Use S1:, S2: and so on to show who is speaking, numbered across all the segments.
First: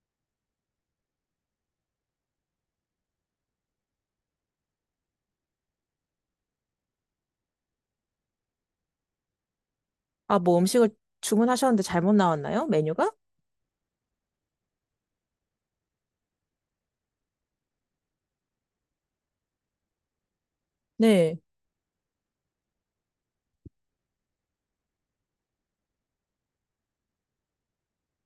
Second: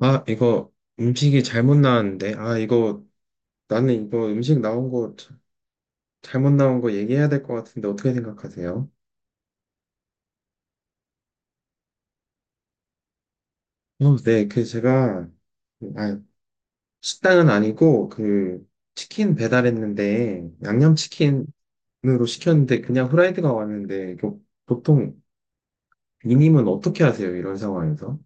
S1: 아, 이거 음식이 잘못 나왔는데. 아, 이거 나는 이거 음식 나온 거 잘못 나온 거 얘기해야 될 것 같은데 어떻게 생각하세요?
S2: 아, 뭐 음식을 주문하셨는데 잘못 나왔나요? 메뉴가?
S1: 어, 네, 그 제가 아, 식당은 아니고 그 치킨 배달했는데
S2: 네.
S1: 양념치킨으로 시켰는데 그냥 후라이드가 왔는데 이거 보통 이님은 어떻게 하세요? 이런 상황에서?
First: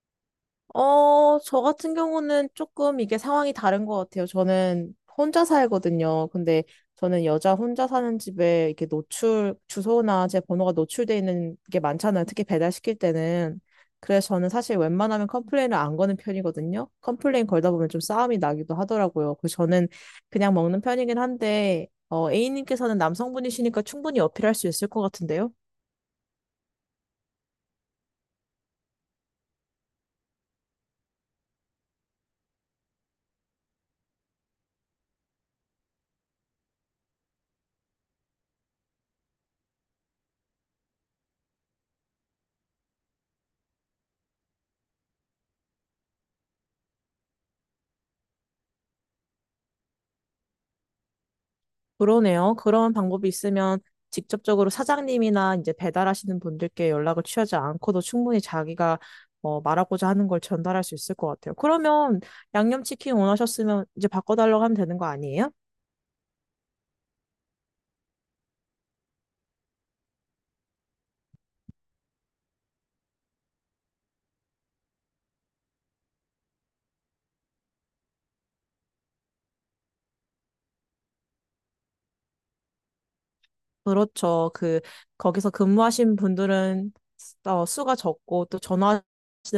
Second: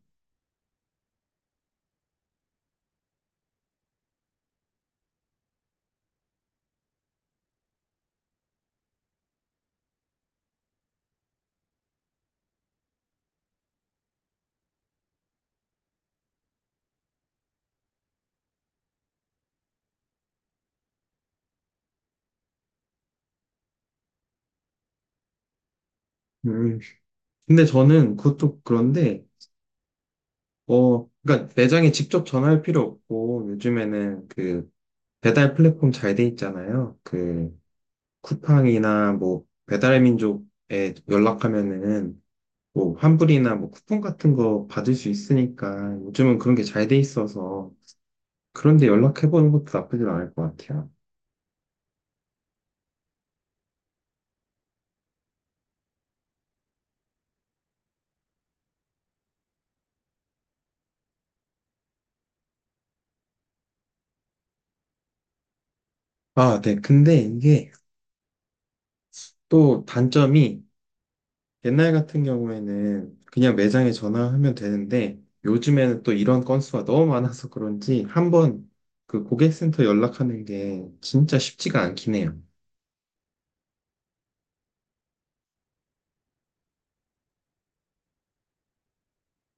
S2: 저 같은 경우는 조금 이게 상황이 다른 것 같아요. 저는 혼자 살거든요. 근데 저는 여자 혼자 사는 집에 이렇게 노출, 주소나 제 번호가 노출돼 있는 게 많잖아요. 특히 배달시킬 때는. 그래서 저는 사실 웬만하면 컴플레인을 안 거는 편이거든요. 컴플레인 걸다 보면 좀 싸움이 나기도 하더라고요. 그래서 저는 그냥 먹는 편이긴 한데, A님께서는 남성분이시니까 충분히 어필할 수 있을 것 같은데요?
S1: 음, 근데 저는 그것도 그런데 그러니까 매장에 직접 전화할 필요 없고 요즘에는 그 배달 플랫폼 잘 돼 있잖아요. 그 쿠팡이나 뭐 배달민족에 연락하면은 뭐 환불이나 뭐 쿠폰 같은 거 받을 수 있으니까 요즘은 그런 게 잘 돼 있어서 그런데 연락해보는 것도 나쁘진 않을 것 같아요.
S2: 그러네요. 그런 방법이 있으면 직접적으로 사장님이나 이제 배달하시는 분들께 연락을 취하지 않고도 충분히 자기가 말하고자 하는 걸 전달할 수 있을 것 같아요. 그러면 양념치킨 원하셨으면 이제 바꿔달라고 하면 되는 거 아니에요?
S1: 아, 네. 근데 이게 또 단점이, 옛날 같은 경우에는 그냥 매장에 전화하면 되는데 요즘에는 또 이런 건수가 너무 많아서 그런지 한번 그 고객센터 연락하는 게 진짜 쉽지가 않긴 해요.
S2: 그렇죠. 그, 거기서 근무하신 분들은 수가 적고 또 전화하시는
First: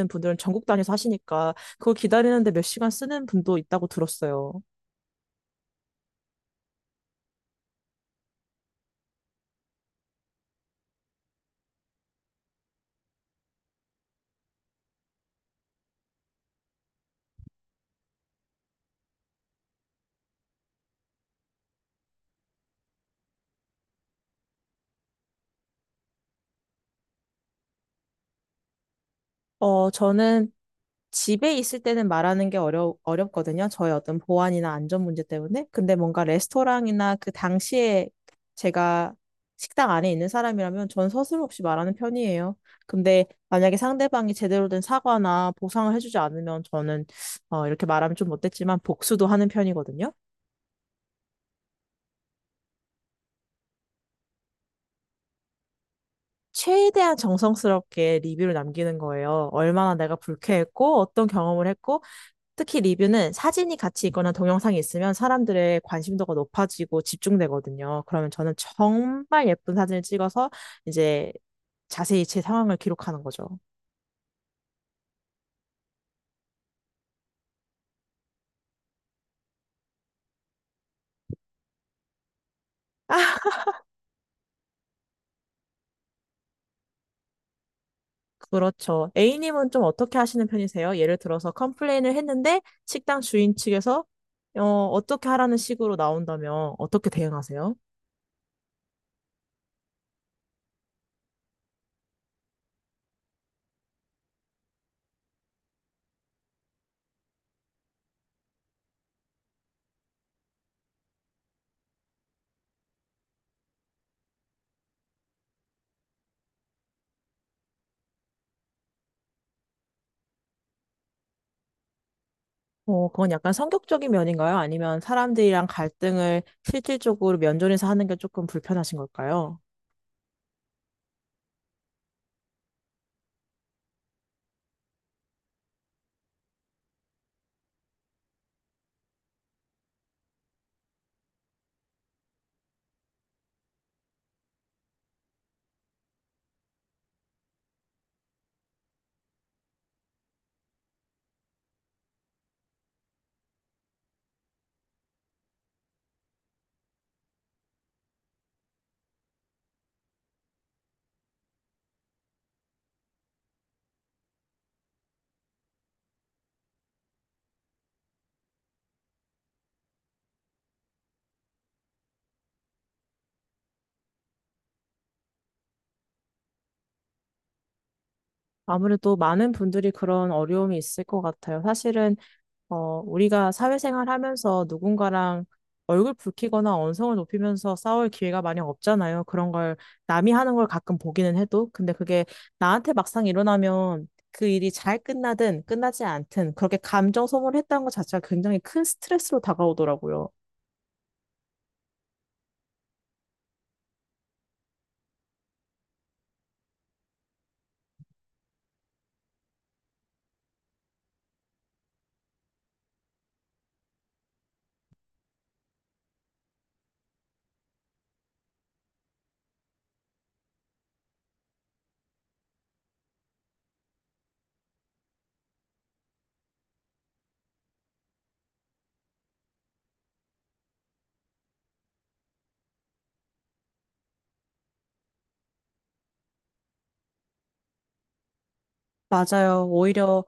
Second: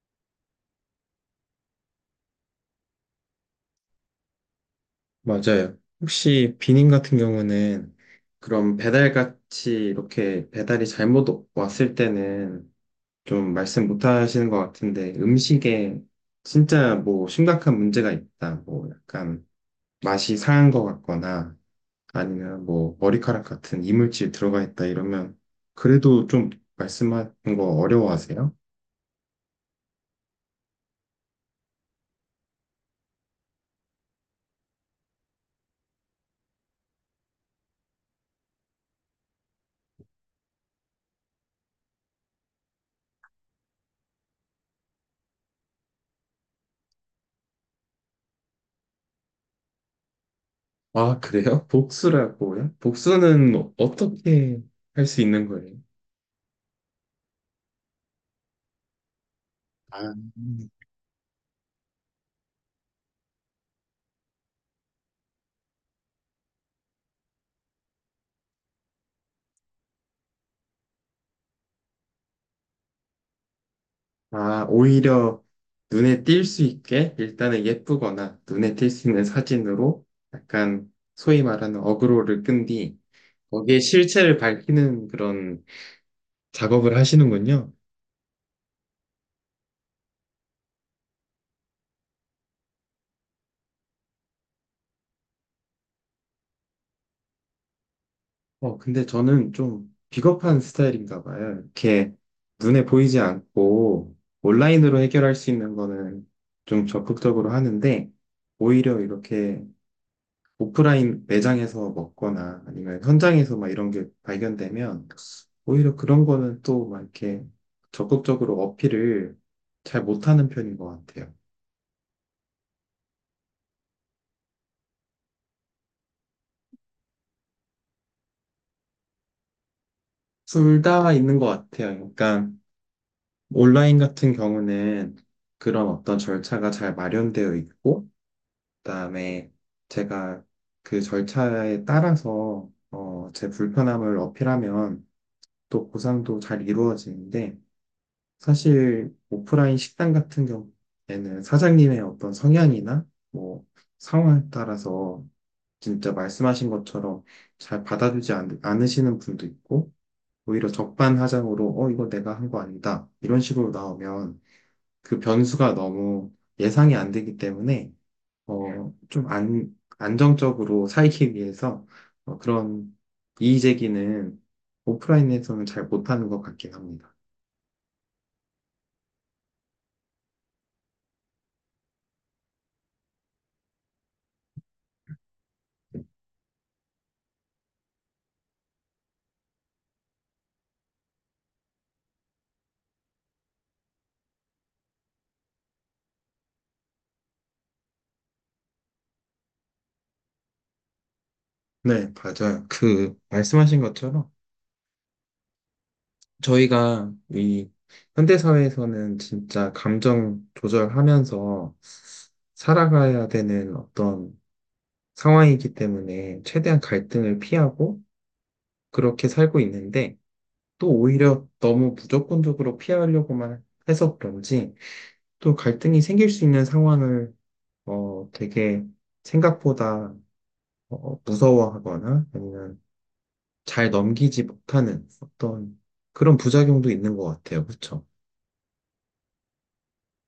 S2: 분들은 전국 단위에서 하시니까 그걸 기다리는데 몇 시간 쓰는 분도 있다고 들었어요.
S1: 맞아요. 혹시 비님 같은 경우는 그럼 배달같이 이렇게 배달이 잘못 왔을 때는 좀 말씀 못 하시는 것 같은데, 음식에 진짜 뭐 심각한 문제가 있다, 뭐 약간 맛이 상한 것 같거나 아니면 뭐 머리카락 같은 이물질 들어가 있다 이러면 그래도 좀 말씀하는 거 어려워하세요?
S2: 저는 집에 있을 때는 말하는 게 어려, 어렵거든요. 저의 어떤 보안이나 안전 문제 때문에. 근데 뭔가 레스토랑이나 그 당시에 제가 식당 안에 있는 사람이라면 전 서슴없이 말하는 편이에요. 근데 만약에 상대방이 제대로 된 사과나 보상을 해주지 않으면 저는 이렇게 말하면 좀 못됐지만 복수도 하는 편이거든요.
S1: 아, 그래요? 복수라고요? 복수는 어떻게 할 수 있는 거예요?
S2: 최대한 정성스럽게 리뷰를 남기는 거예요. 얼마나
S1: 아,
S2: 내가 불쾌했고, 어떤 경험을 했고, 특히 리뷰는 사진이 같이 있거나 동영상이 있으면 사람들의 관심도가 높아지고 집중되거든요. 그러면 저는 정말 예쁜 사진을 찍어서 이제 자세히 제 상황을 기록하는 거죠.
S1: 아, 오히려 눈에 띌 수 있게 일단은 예쁘거나 눈에 띌 수 있는 사진으로 약간 소위 말하는 어그로를 끈 뒤 거기에 실체를 밝히는 그런 작업을 하시는군요.
S2: 그렇죠. A님은 좀 어떻게 하시는 편이세요? 예를 들어서 컴플레인을 했는데 식당 주인 측에서 어, 어떻게 하라는 식으로 나온다면 어떻게 대응하세요?
S1: 근데 저는 좀 비겁한 스타일인가 봐요. 이렇게 눈에 보이지 않고 온라인으로 해결할 수 있는 거는 좀 적극적으로 하는데 오히려 이렇게 오프라인 매장에서 먹거나 아니면 현장에서 막 이런 게 발견되면 오히려 그런 거는 또 막 이렇게 적극적으로 어필을 잘 못하는 편인 것 같아요.
S2: 그건 약간 성격적인 면인가요? 아니면 사람들이랑 갈등을 실질적으로 면전에서 하는 게 조금 불편하신 걸까요?
S1: 둘 다 있는 것 같아요. 그러니까 온라인 같은 경우는 그런 어떤 절차가 잘 마련되어 있고, 그다음에 제가 그 절차에 따라서 제 불편함을 어필하면 또 보상도 잘 이루어지는데, 사실 오프라인 식당 같은 경우에는 사장님의 어떤 성향이나 뭐 상황에 따라서 진짜 말씀하신 것처럼 잘 받아주지 않으시는 분도 있고, 오히려 적반하장으로 이거 내가 한 거 아니다 이런 식으로 나오면 그 변수가 너무 예상이 안 되기 때문에, 어좀 안, 안정적으로 살기 위해서 그런 이의 제기는 오프라인에서는 잘 못하는 것 같긴 합니다.
S2: 아무래도 많은 분들이 그런 어려움이 있을 것 같아요. 사실은, 우리가 사회생활 하면서 누군가랑 얼굴 붉히거나 언성을 높이면서 싸울 기회가 많이 없잖아요. 그런 걸 남이 하는 걸 가끔 보기는 해도. 근데 그게 나한테 막상 일어나면 그 일이 잘 끝나든 끝나지 않든 그렇게 감정 소모를 했다는 것 자체가 굉장히 큰 스트레스로 다가오더라고요.
S1: 네, 맞아요. 그, 말씀하신 것처럼 저희가 이 현대사회에서는 진짜 감정 조절하면서 살아가야 되는 어떤 상황이기 때문에 최대한 갈등을 피하고 그렇게 살고 있는데, 또 오히려 너무 무조건적으로 피하려고만 해서 그런지 또 갈등이 생길 수 있는 상황을 되게 생각보다 무서워하거나 아니면 잘 넘기지 못하는 어떤 그런 부작용도 있는 것 같아요. 그렇죠?
S2: 맞아요. 오히려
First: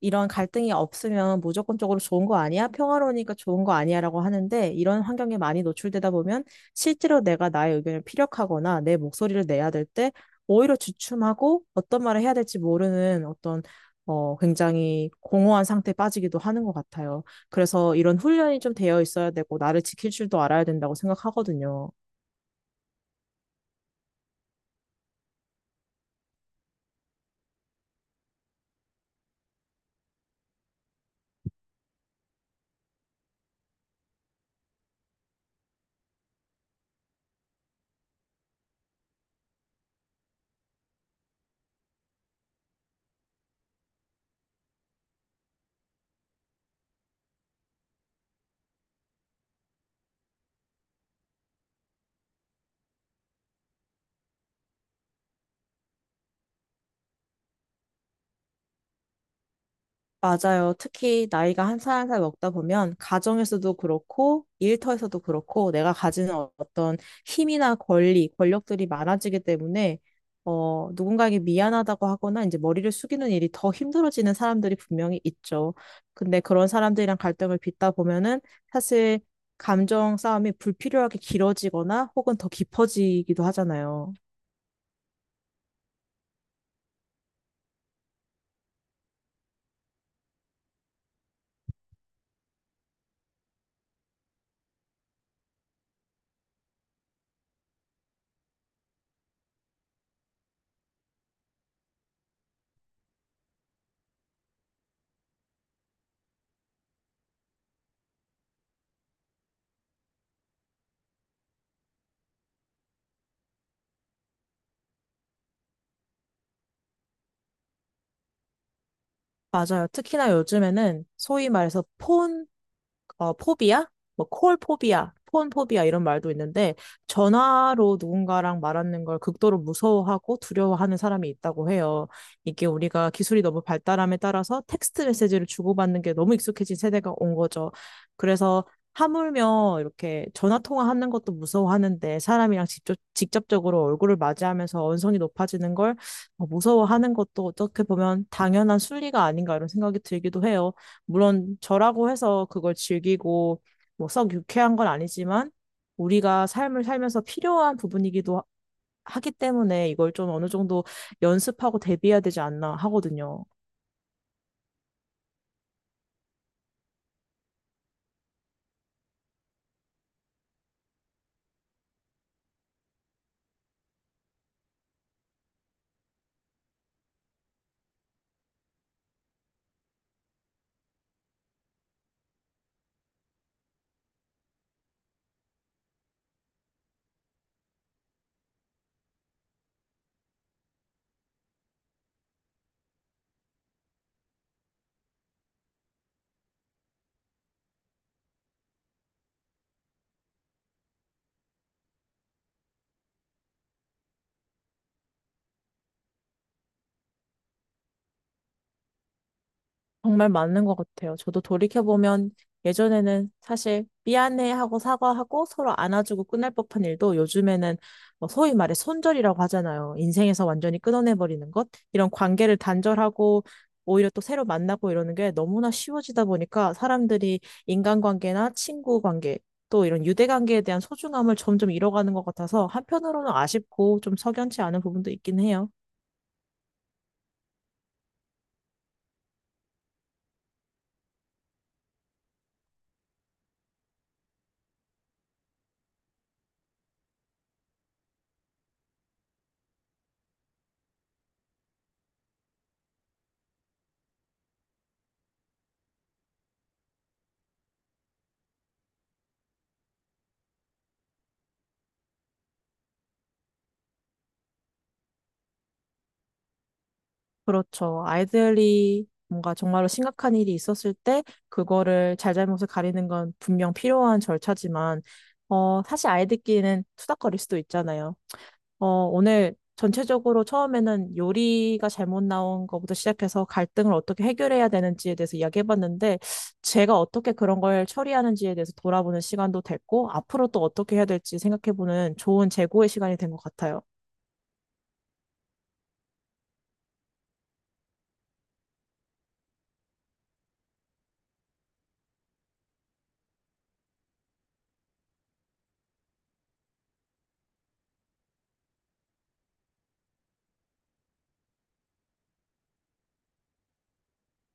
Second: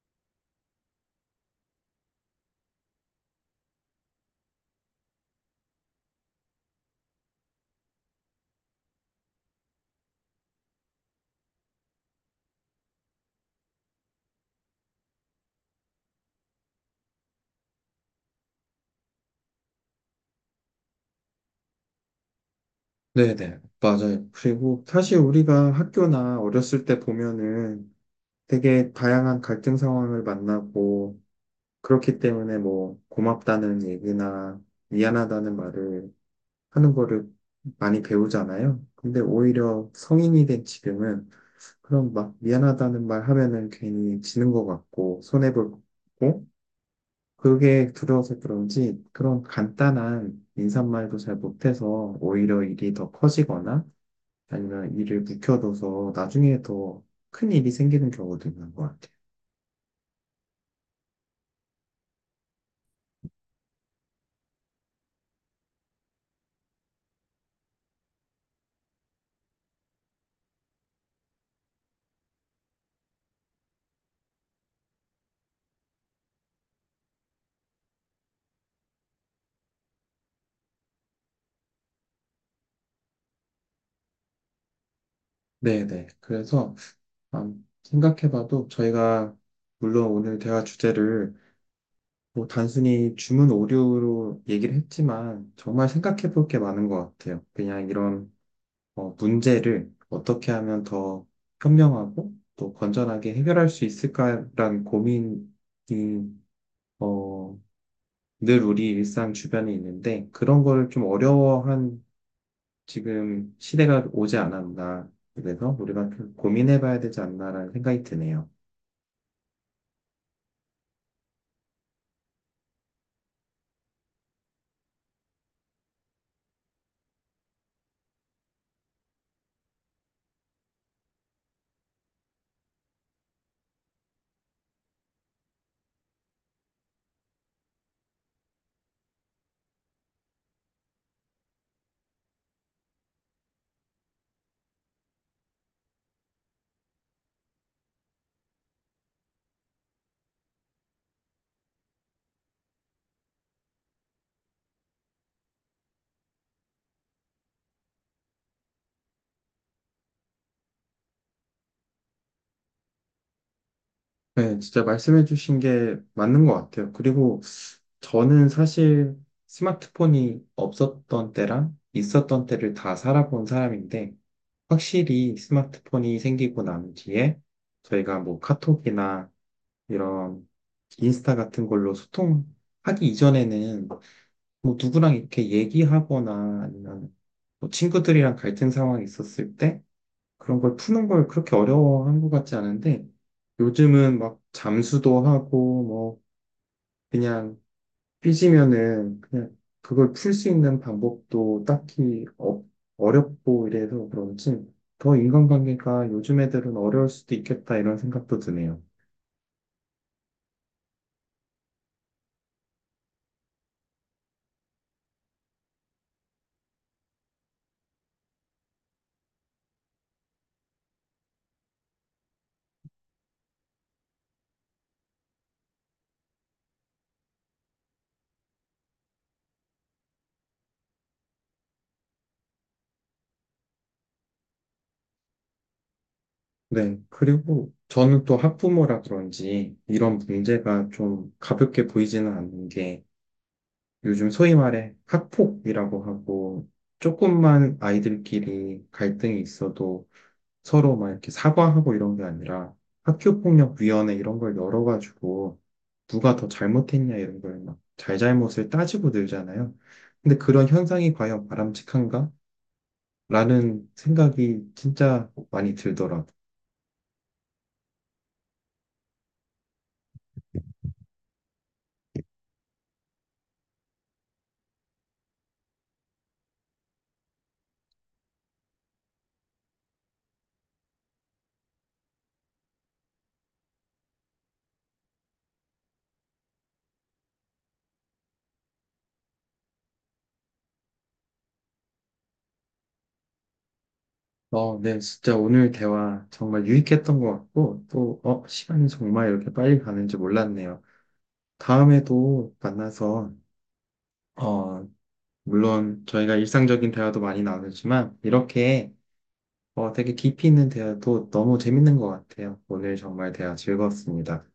S2: 이런 갈등이 없으면 무조건적으로 좋은 거 아니야? 평화로우니까 좋은 거 아니야? 라고 하는데 이런 환경에 많이 노출되다 보면 실제로 내가 나의 의견을 피력하거나 내 목소리를 내야 될 때 오히려 주춤하고 어떤 말을 해야 될지 모르는 어떤 굉장히 공허한 상태에 빠지기도 하는 것 같아요. 그래서 이런 훈련이 좀 되어 있어야 되고 나를 지킬 줄도 알아야 된다고 생각하거든요.
S1: 네네, 맞아요. 그리고 사실 우리가 학교나 어렸을 때 보면은 되게 다양한 갈등 상황을 만나고 그렇기 때문에 뭐 고맙다는 얘기나 미안하다는 말을 하는 거를 많이 배우잖아요. 근데 오히려 성인이 된 지금은 그런 막 미안하다는 말 하면은 괜히 지는 것 같고 손해볼 것 같고, 그게 두려워서 그런지 그런 간단한 인사말도 잘 못해서 오히려 일이 더 커지거나 아니면 일을 묵혀둬서 나중에 더 큰 일이 생기는 경우도 있는 것 같아요.
S2: 맞아요. 특히 나이가 한 살 한 살 먹다 보면 가정에서도 그렇고 일터에서도 그렇고 내가 가지는 어떤 힘이나 권리, 권력들이 많아지기 때문에 누군가에게 미안하다고 하거나 이제 머리를 숙이는 일이 더 힘들어지는 사람들이 분명히 있죠. 근데 그런 사람들이랑 갈등을 빚다 보면은 사실 감정 싸움이 불필요하게 길어지거나 혹은 더 깊어지기도 하잖아요.
S1: 네네. 그래서 생각해봐도 저희가, 물론 오늘 대화 주제를 뭐 단순히 주문 오류로 얘기를 했지만 정말 생각해볼 게 많은 것 같아요. 그냥 이런 문제를 어떻게 하면 더 현명하고 또 건전하게 해결할 수 있을까라는 고민이 어, 늘 우리 일상 주변에 있는데 그런 걸 좀 어려워한 지금 시대가 오지 않았나, 그래서 우리가 좀 고민해봐야 되지 않나라는 생각이 드네요.
S2: 맞아요. 특히나 요즘에는 소위 말해서 폰 포비아? 뭐, 콜 포비아, 폰 포비아 이런 말도 있는데, 전화로 누군가랑 말하는 걸 극도로 무서워하고 두려워하는 사람이 있다고 해요. 이게 우리가 기술이 너무 발달함에 따라서 텍스트 메시지를 주고받는 게 너무 익숙해진 세대가 온 거죠. 그래서 하물며 이렇게 전화 통화하는 것도 무서워하는데 사람이랑 직접적으로 얼굴을 맞이하면서 언성이 높아지는 걸 무서워하는 것도 어떻게 보면 당연한 순리가 아닌가 이런 생각이 들기도 해요. 물론 저라고 해서 그걸 즐기고 뭐 썩 유쾌한 건 아니지만 우리가 삶을 살면서 하기 때문에 이걸 좀 어느 정도 연습하고 대비해야 되지 않나 하거든요.
S1: 네, 진짜 말씀해주신 게 맞는 것 같아요. 그리고 저는 사실 스마트폰이 없었던 때랑 있었던 때를 다 살아본 사람인데, 확실히 스마트폰이 생기고 난 뒤에 저희가 뭐 카톡이나 이런 인스타 같은 걸로 소통하기 이전에는 뭐 누구랑 이렇게 얘기하거나 아니면 뭐 친구들이랑 갈등 상황이 있었을 때 그런 걸 푸는 걸 그렇게 어려워한 것 같지 않은데, 요즘은 막 잠수도 하고 뭐 그냥 삐지면은 그냥 그걸 풀 수 있는 방법도 딱히 어렵고 이래서 그런지 더 인간관계가 요즘 애들은 어려울 수도 있겠다 이런 생각도 드네요.
S2: 정말 맞는 것 같아요. 저도 돌이켜보면 예전에는 사실 미안해하고 사과하고 서로 안아주고 끝날 법한 일도 요즘에는 뭐 소위 말해 손절이라고 하잖아요. 인생에서 완전히 끊어내버리는 것. 이런 관계를 단절하고 오히려 또 새로 만나고 이러는 게 너무나 쉬워지다 보니까 사람들이 인간관계나 친구 관계 또 이런 유대관계에 대한 소중함을 점점 잃어가는 것 같아서 한편으로는 아쉽고 좀 석연치 않은 부분도 있긴 해요.
S1: 네. 그리고 저는 또 학부모라 그런지 이런 문제가 좀 가볍게 보이지는 않는 게, 요즘 소위 말해 학폭이라고 하고 조금만 아이들끼리 갈등이 있어도 서로 막 이렇게 사과하고 이런 게 아니라 학교폭력위원회 이런 걸 열어가지고 누가 더 잘못했냐 이런 걸 막 잘잘못을 따지고 늘잖아요. 근데 그런 현상이 과연 바람직한가? 라는 생각이 진짜 많이 들더라고요.
S2: 그렇죠. 아이들이 뭔가 정말로 심각한 일이 있었을 때 그거를 잘잘못을 가리는 건 분명 필요한 절차지만 어 사실 아이들끼리는 투닥거릴 수도 있잖아요. 어 오늘 전체적으로 처음에는 요리가 잘못 나온 것부터 시작해서 갈등을 어떻게 해결해야 되는지에 대해서 이야기해봤는데 제가 어떻게 그런 걸 처리하는지에 대해서 돌아보는 시간도 됐고 앞으로 또 어떻게 해야 될지 생각해보는 좋은 재고의 시간이 된 것 같아요.
S1: 어, 네, 진짜 오늘 대화 정말 유익했던 것 같고, 또, 시간이 정말 이렇게 빨리 가는지 몰랐네요. 다음에도 만나서 어, 물론 저희가 일상적인 대화도 많이 나누지만, 이렇게 되게 깊이 있는 대화도 너무 재밌는 것 같아요. 오늘 정말 대화 즐거웠습니다.